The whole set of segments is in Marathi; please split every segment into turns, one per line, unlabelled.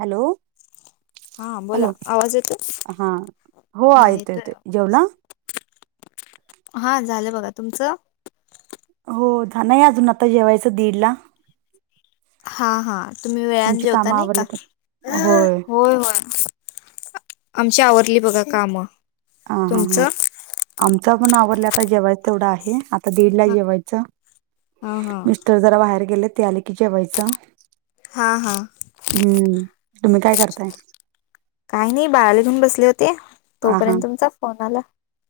हॅलो
हा बोला
हॅलो
आवाज येतो
हा हो येतोय, येतोय जेवला?
हा झालं बघा तुमचं?
हो नाही अजून आता जेवायचं दीडला
हा हा तुम्ही वेळानं
तुमची
जेवता
कामं
नाही
आवरले
का होय होय. आमची आवरली बघा कामं
हा हा हां
तुमचं
आमचा पण आवरला आता जेवायचं तेवढं आहे. आता दीडला
हा
जेवायचं
हा हा
मिस्टर जरा बाहेर गेलेत, ते आले की जेवायचं..
हा हा.
हम्म तुम्ही काय करताय?.
काही नाही बाळाला घेऊन बसले होते,
आ
तोपर्यंत तुमचा फोन आला..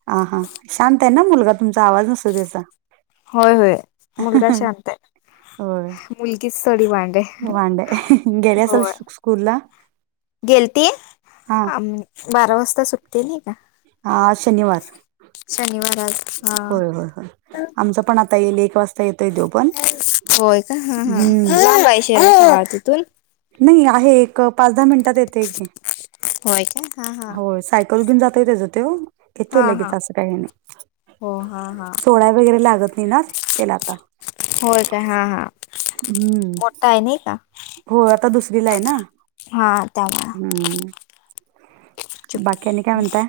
हा हा शांत आहे ना मुलगा तुमचा आवाज नसतोय त्याचा.
होय होय मुलगा शांत आहे,
होय
मुलगीच तेवढी वांड आहे..
वांड आहे. गेले असेल
होय
स्कूलला
गेलती..
हा
बारा वाजता सुटते नाही का?.
आज शनिवार.
शनिवार आज. हा
होय होय होय आमच पण आता येईल एक वाजता येतोय देवघ.
होय का हा हाय शे तिथून.
नाही आहे एक पाच दहा मिनिटात येतय की.
होय का हा हा.
परत येऊन जातोय तजो तो. येतोय
हा हा
लगेच असं काही नाही
हो हा हा
सोडा वगैरे लागत नाही ना. तेलाता
होय हा हा
हम्म.
मोठा काय नाही का.
हो आता दुसरीला आहे ना.
हा त्यामुळे.
हम्म.
चुप
बाक्यांनी काय म्हणताय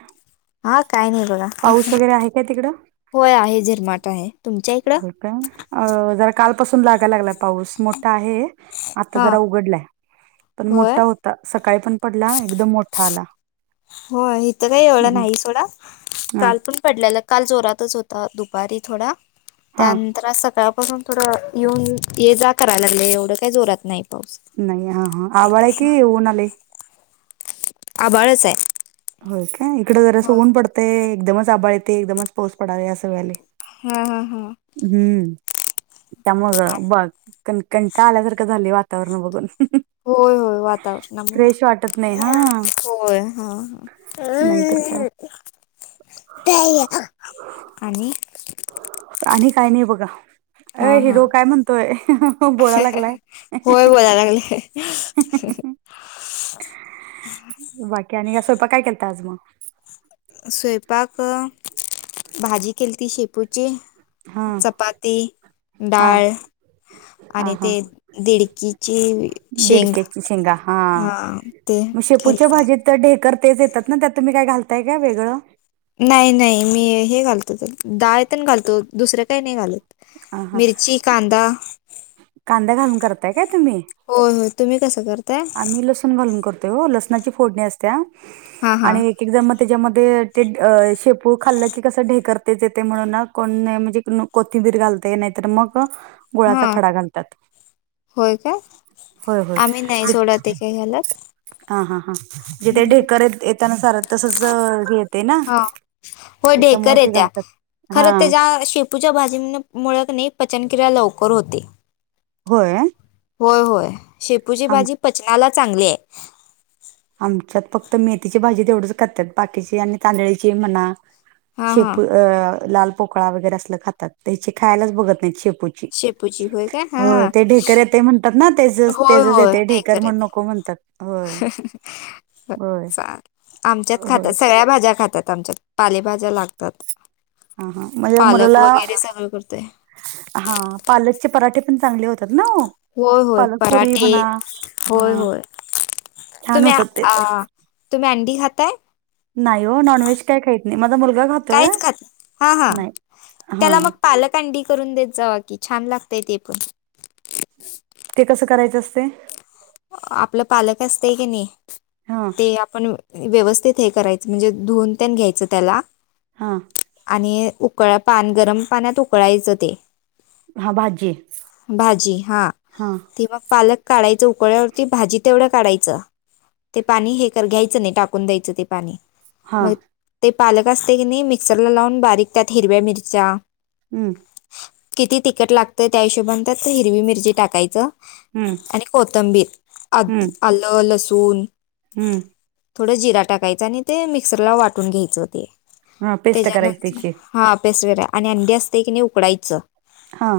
हा काय नाही बघा
पाऊस वगैरे आहे काय तिकडं.
होय आहे झिरमाट आहे तुमच्या इकडे.
होय अ जरा कालपासून लागायला लागलाय पाऊस मोठा आहे आता
हा
जरा उघडलाय. पण
होय
मोठा होता सकाळी पण पडला एकदम मोठा आला.
हो इिथं काही एवढं
हम्म.
नाही सोडा
हा
काल पण. पडल्याला काल जोरातच होता दुपारी थोडा
हा
त्यानंतर सकाळ. पासून थोडं येऊन ये जा करायला लागले एवढं काही जोरात नाही. पाऊस
नाही हा हा आभाळ आहे की ऊन आलय.
आभाळच आहे.
हो काय इकडें जरास ऊन पडतंय एकदमच आभाळ येते एकदमच पाऊस पडाला असं व्हायलय.
हा हा हा.
हम्म त्यामुळं बाकी. कणकंटा आल्यासारखं झाले वातावरण बघून.
होय होय वातावरणामुळे
फ्रेश वाटत नाही हा.
होय हा
नाहीतर काय
ह. त्या आणि.
आणि काय नाही बघा. अ
हा हा
हिरो काय म्हणतोय बोला लागलाय.
होय बोलाय लागले. ह.
बाकी आणि का स्वयपाक काय केलता आज मग.
स्वयंपाक भाजी केली ती शेपूची.
हा
चपाती
हा
डाळ.
हा
आणि
हा
ते दिडकीची शेंग.
दिडक्याची शेंगा
हा ते खळतात.
तर ढेकर तेच येतात ना त्या तुम्ही काय घालताय का वेगळं.
नाही नाही मी हे घालतो डाळेतण घालतो दुसरं काही नाही घालत.
अ हा
मिरची कांदा
कांद्या घालून करताय काय तुम्ही.
होय होय तुम्ही कसं करता.
आम्ही लसूण घालून करतोय हो लसणाची फोडणी असत्या
हा हा
आणि एक. ज मग त्याच्यामध्ये ते शेपू खाल्लं की कसं ढेकरतेच येते म्हणून ना कोण म्हणजे कोथिंबीर घालते नाहीतर मग गोळाचा
हा
खडा घालतात
होय
होय होय
गकही गलात
हा हा हां जे ते ढेकर येताना सारत तसच हे येते ना
हा होय
त्याच्यामुळ
ढेकर
ते घालतात हा
तुझ्या भाजीन मुळ नाही पचनक्रिया लवकर होते
होय
होय होय शेपूची
आम
भाजी पचनाला चांगली आहे
आमच्यात फक्त मेथीची भाजी तेवढच खातात बाकीची आणि तांदळीची म्हणा
हा हा
शेप अ लाल पोकळा वगैरे असलं खातात त्याची खायलाच बघत नाही शेपू
शेपूची होय काय हा
हो
हा
ते ढेकरऱ्या म्हणतात ना तेचच
होय
तेचच
होय
येते ढेकर
डेकर
म्हण
आहे
नको म्हणतात होय होय
आमच्यात खातात
होय
सगळ्या भाज्या खातात आमच्यात पालेभाज्या लागतात
हा हा म्हणजे
पालक
मुलाला
वगैरे सगळं करतोय
हा पालकचे पराठे पण चांगले होते तर ना
होय होय
पलक पुुरी
पराठे
बणा
होय
हम
होय तुम्ही
छानत
आ,
ते पण
आ, तुम्ही अंडी खाताय
नाही हो नॉनव्हेज काय खहीत नाही माझ मुला खात
काहीच खात हा हा
हा
त्याला मग पालक कांडी करून देत जावा की छान लागतय ते पण
ते कसं करायचं असते
आपलं पालक असत की नाही
हा
ते आपण व्यवस्थित हे करायचं म्हणजे धुवन त्यान घ्यायचं त्याला
हां
आणि उकळ पान गरम पाण्यात उकळायचं ते
हा भाजी
भाजी हा ते मग पालक काढायच पकळ्यावरती भाजी तेवढं काढायचं ते पाणी हे कर घ्यायचं नाही टाकून द्यायचं ते पाणी
हा
मग ते पालक असते की नाही मिक्सर लावून बारीक त्यात हिरव्या मिरच्या
हमंन
किती तिखट लागतं त्या हिशोबनतात हिरवी मिरची टाकायचं
हम्म
आणि कोथंबीर अ
हम्म
आलं लसूून
हम्म
थोडं जिरा टाकायच आणि ते मिक्सरला वाटून घ्यायचं ते
हा पेस्ट करायची
त्याच्यानंतर
त्याची
हा अभेस वेर आणि अंडी असते की नाही उकडायचं
हा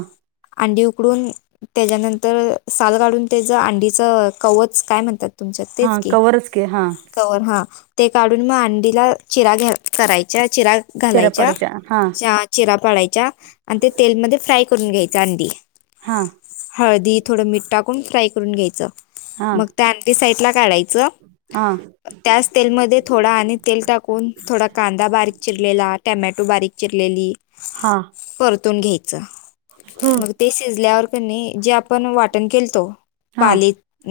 अंडी उकडून त्याच्यानंतर साल काढून त्याच अंडीच कवच काय म्हणतात तुमच्यात तेच
हा
की
कवरच हा
कवर हा ते काढून मग अंडीला चिरा घ करायच्या चिरा घालायच्या
चिरापाडाच्या हा
चिरा पाडायच्या आणि ते तेलमध्ये फ्राय करून घ्यायचा अंधी
हा
हळदी थोडं मठ टाकून फ्राय करून घ्यायचं
हा
मग त्या आणटी साईड ला काढा यचं
हा
त्याच तेलमध्ये थोडा आणि तेल टाकून थोडा कांदा बारीक चिरलेला टमॅटो बारीक चिरलेली
हा
परतून घ्यायच
ह
मग ते शिजल्यावर प जे आपण वाटण केलं
हा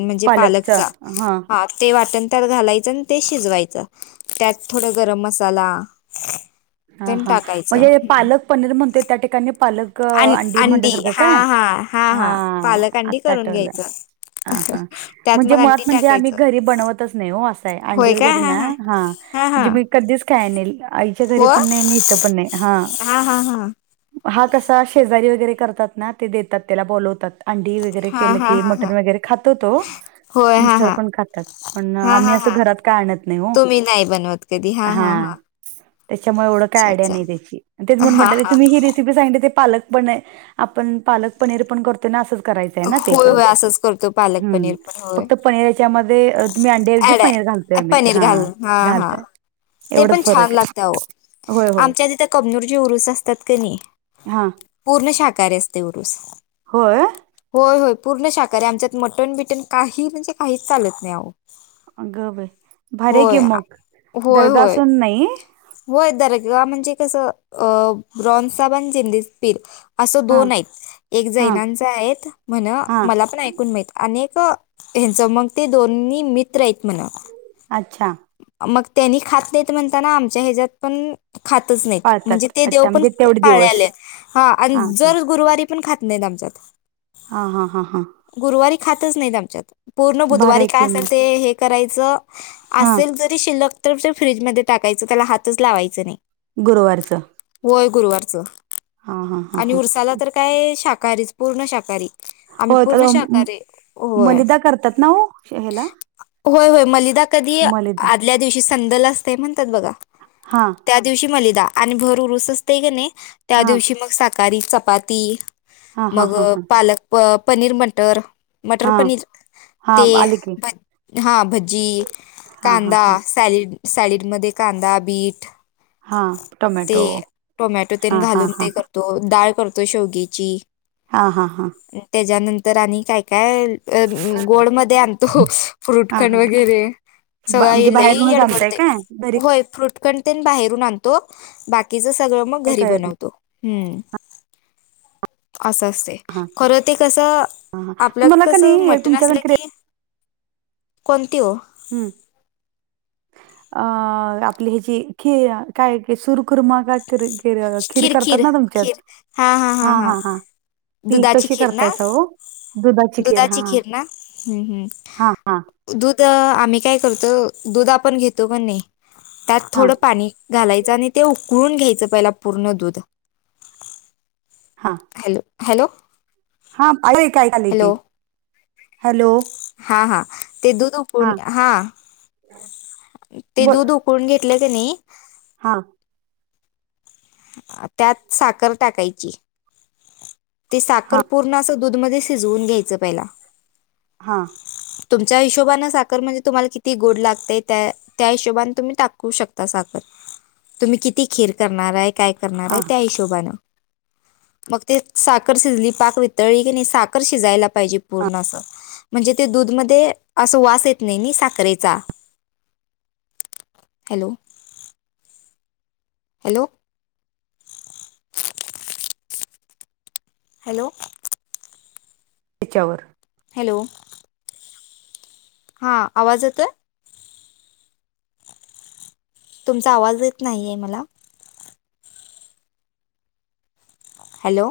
म्हणजे
पालकचा
पालक
हा
ते वाटण त्यात घालायचं आणि ते शिजवायचं त्यात थोड गरम मसाला
हा
पण
हा
टाकायच
म्हणजे
हम्
पालक पनीर म्हणतोय त्या ठिकाणी पालक
अ अंडी
म्हटल्यासारखं
हा
काय
हा हा हा पालकांडी
आत्ता
करून
आठवलं
घ्यायचं
हा हा
त्यात
म्हणजे
मग
मुळात
अंडी
म्हणजे आम्ही
टाकायचं
घरी बनवतच नाही हो असं आहे अंडी वगैरे ना हा
हां
म्हणजे
हां
मी कधीच काय नाही आईच्या घरी पण नाही आणि इथं पण नाही हा
हा हा
हा कसा शेजारी वगैरे करतात ना ते देतात त्याला बोलवतात अंडी वग वैे
हा
के
हा
की
हा हा
मटन वगैरे खातो तो
होय हा
मिस्टर
हा
पण खातात पण
हा
आम्ही
हा
असं घरात काय आणत नाही हो
कदी हा हा हा
त्याच्यामुळे एवढं काय
अच्छा
आयडया
अच्छा
नाही त्याची ते म्ह म्ह
हा
ते
हा
तुम्ही हिरी ग पालक प आपण पालक पनीर पण करत क
होय होय असंच करतो पालक पनीर पण होय
मी अंड्याऐवजी
ऍड
पनीर घालतय आ म्ही
पनीर
हा
घालून हा हा
घालतय
ते
एवढच
पण छान
फरक आहे
लागतं
होय होय
आमच्या तथं कमनूरजी उरुस असतात क नाही
हा
पूर्ण शाकाहारी असते उरुस
होय
होय होय पूर्ण शाकाहारी आमच्यात मटण बिटन काही म्हणजे काहीच चालत नाही आहेहो
अ गव आहे भार की
आ
मग
होय होय
दर्गासून नाही
होय दरा म्हणजे कसं अ ब्रॉन साब आणि जि पीर असं
हा
दोन आहेत एक
हा
जैनांचा आहेत म्हण
हा
मला ण ऐकून माह आणि हच मग ते दोन्ही मित्र आहेत म्हण
अच्छा
मग त्यांनी खात नाहीत म्हणताना आमच्या ह्याच्यात पण खातच नाहीत म्हणजे
पाळतात
ते देव
अच्छा
पण
म्हणजे तेवढे दिवस
पाले हा आणि जर गुरुवारी पण खात नाही आमच्यात
हा हा हा हा
गुरुवारी खातच नाहीत आमच्यात पूर्ण
भारी
बुधवारी
आहे
काय
की
असेल
मग
ते हे करायचं
हा
असेल जरी शिल्लक तर फ्रीजमध्ये टाकायचं त्याला हातच लावायचं नाही
गुरुवारचं
होय गुरुवारच
हा हा हा
आणि
हा
उरसाला तर काय शाकाहारीच पूर्ण शाकाहारी
हो
आम्ही
आता
पूर्ण
म-
शाकाारी होय
मलिदा करतात ना हो ह्याला
होय होय मलिदा कधी
मलिदा
आदल्या दिवशी संदल असते म्हणतात बघा
हा
त्या दिवशी मलिदा आणि भर उरुसचते ग नाही त्या
हा
दिवशी मग साकाारी चपाती
हा हा
मग
हा हा
पालक पनीर मटर मटर
हा
पनीर
हा
ते
आले की
भ हा भजजी
हा हा
कांदा
हा
सॅलड सॅलडमध्येध्ये कांदा बीट
हा
ते
टोमॅटो
टोमॅटो ते
हा हा
घालून
हा
ते कर
हा
तो डाळ करतो शेवगीची
हा हा हां
त्याच्यानंतर आणि काय काय अ गोड मध्ये आणतो
हा
फ्रूटखंड
हा
वगैरे
बा- म्हणजे
सगळी
बाहेरूनच आणताय
येडबडते
काय घरी
होय फ्रूट ख बाहेरून आणतो बाकीच सगळं मग
काय
घरी
करत नाही
बनवतो हम्म असं असते
हा
खरं ते कसं
हा हा
आपल्यात
तुम्हाला का
कसं
नाही
म्हट नसलं
तुमच्याकडे
की कोणत्यो
हम्म अ आपली ह्याची खि काय सुरकुरमाग िर खीर करतात ना तुमच्यात हा हा हां ती
दुधाची
कशी
खीर
करताय
ना
स, हो दुधाची खीर, हा,
ना हम्म, हम्म.
हा, हा,
दूध, आम्ही काय करतो, दूध आपण घेतोकानी, त्यात
हा
थोडं पाणी घालायचं. आणि ते उकळून घ्यायचं, पहिला पूर्ण दूध
हां,
हॅलो? हॅलो?
हा आयकू यालय की, हॅलो?
हा, हा, ते दूध उखाळून
हां,
हा, ते
बोल
दूध उ उखळु न कोण घेतले कानी,
हा,
त्यात साखर टाकायची, ती साखर
हा
पूर्ण असं दूध मध्ये शिजवून, घ्यायचं पहिला,
हां,
तुमच्या हिशोबाने साखर, म्हणजे तुम्हाला किती गोड लागते त्या त्या हिशोबने तुम्ही टाकू शकता, साखर तुम्ही किती खीर करणार आहे? काय
हा
करणार आहे,
हा
त्या हिशोबानं. मग ते साखर शिजली, पाक वितळली की नाही, साखर शिजायला पाहिजे पूर्ण असं. म्हणजे ते दूध मध्ये, अस वास येत नाही साखरेचा.
[unintelligible]
हॅलो? हॅलो? हॅलो!
त्याच्यावर
हॅलो? हा आवाज येतोय? तुमचा आवाज येत नाही, आहे मला hello?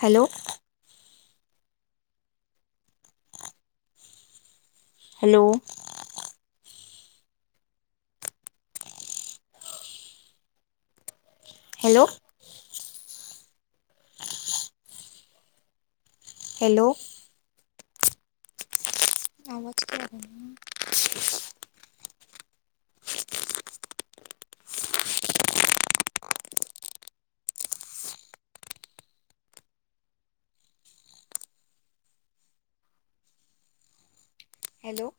Hello? Hello? Hello? Hello! आवाज का येत नाही, हॅलो!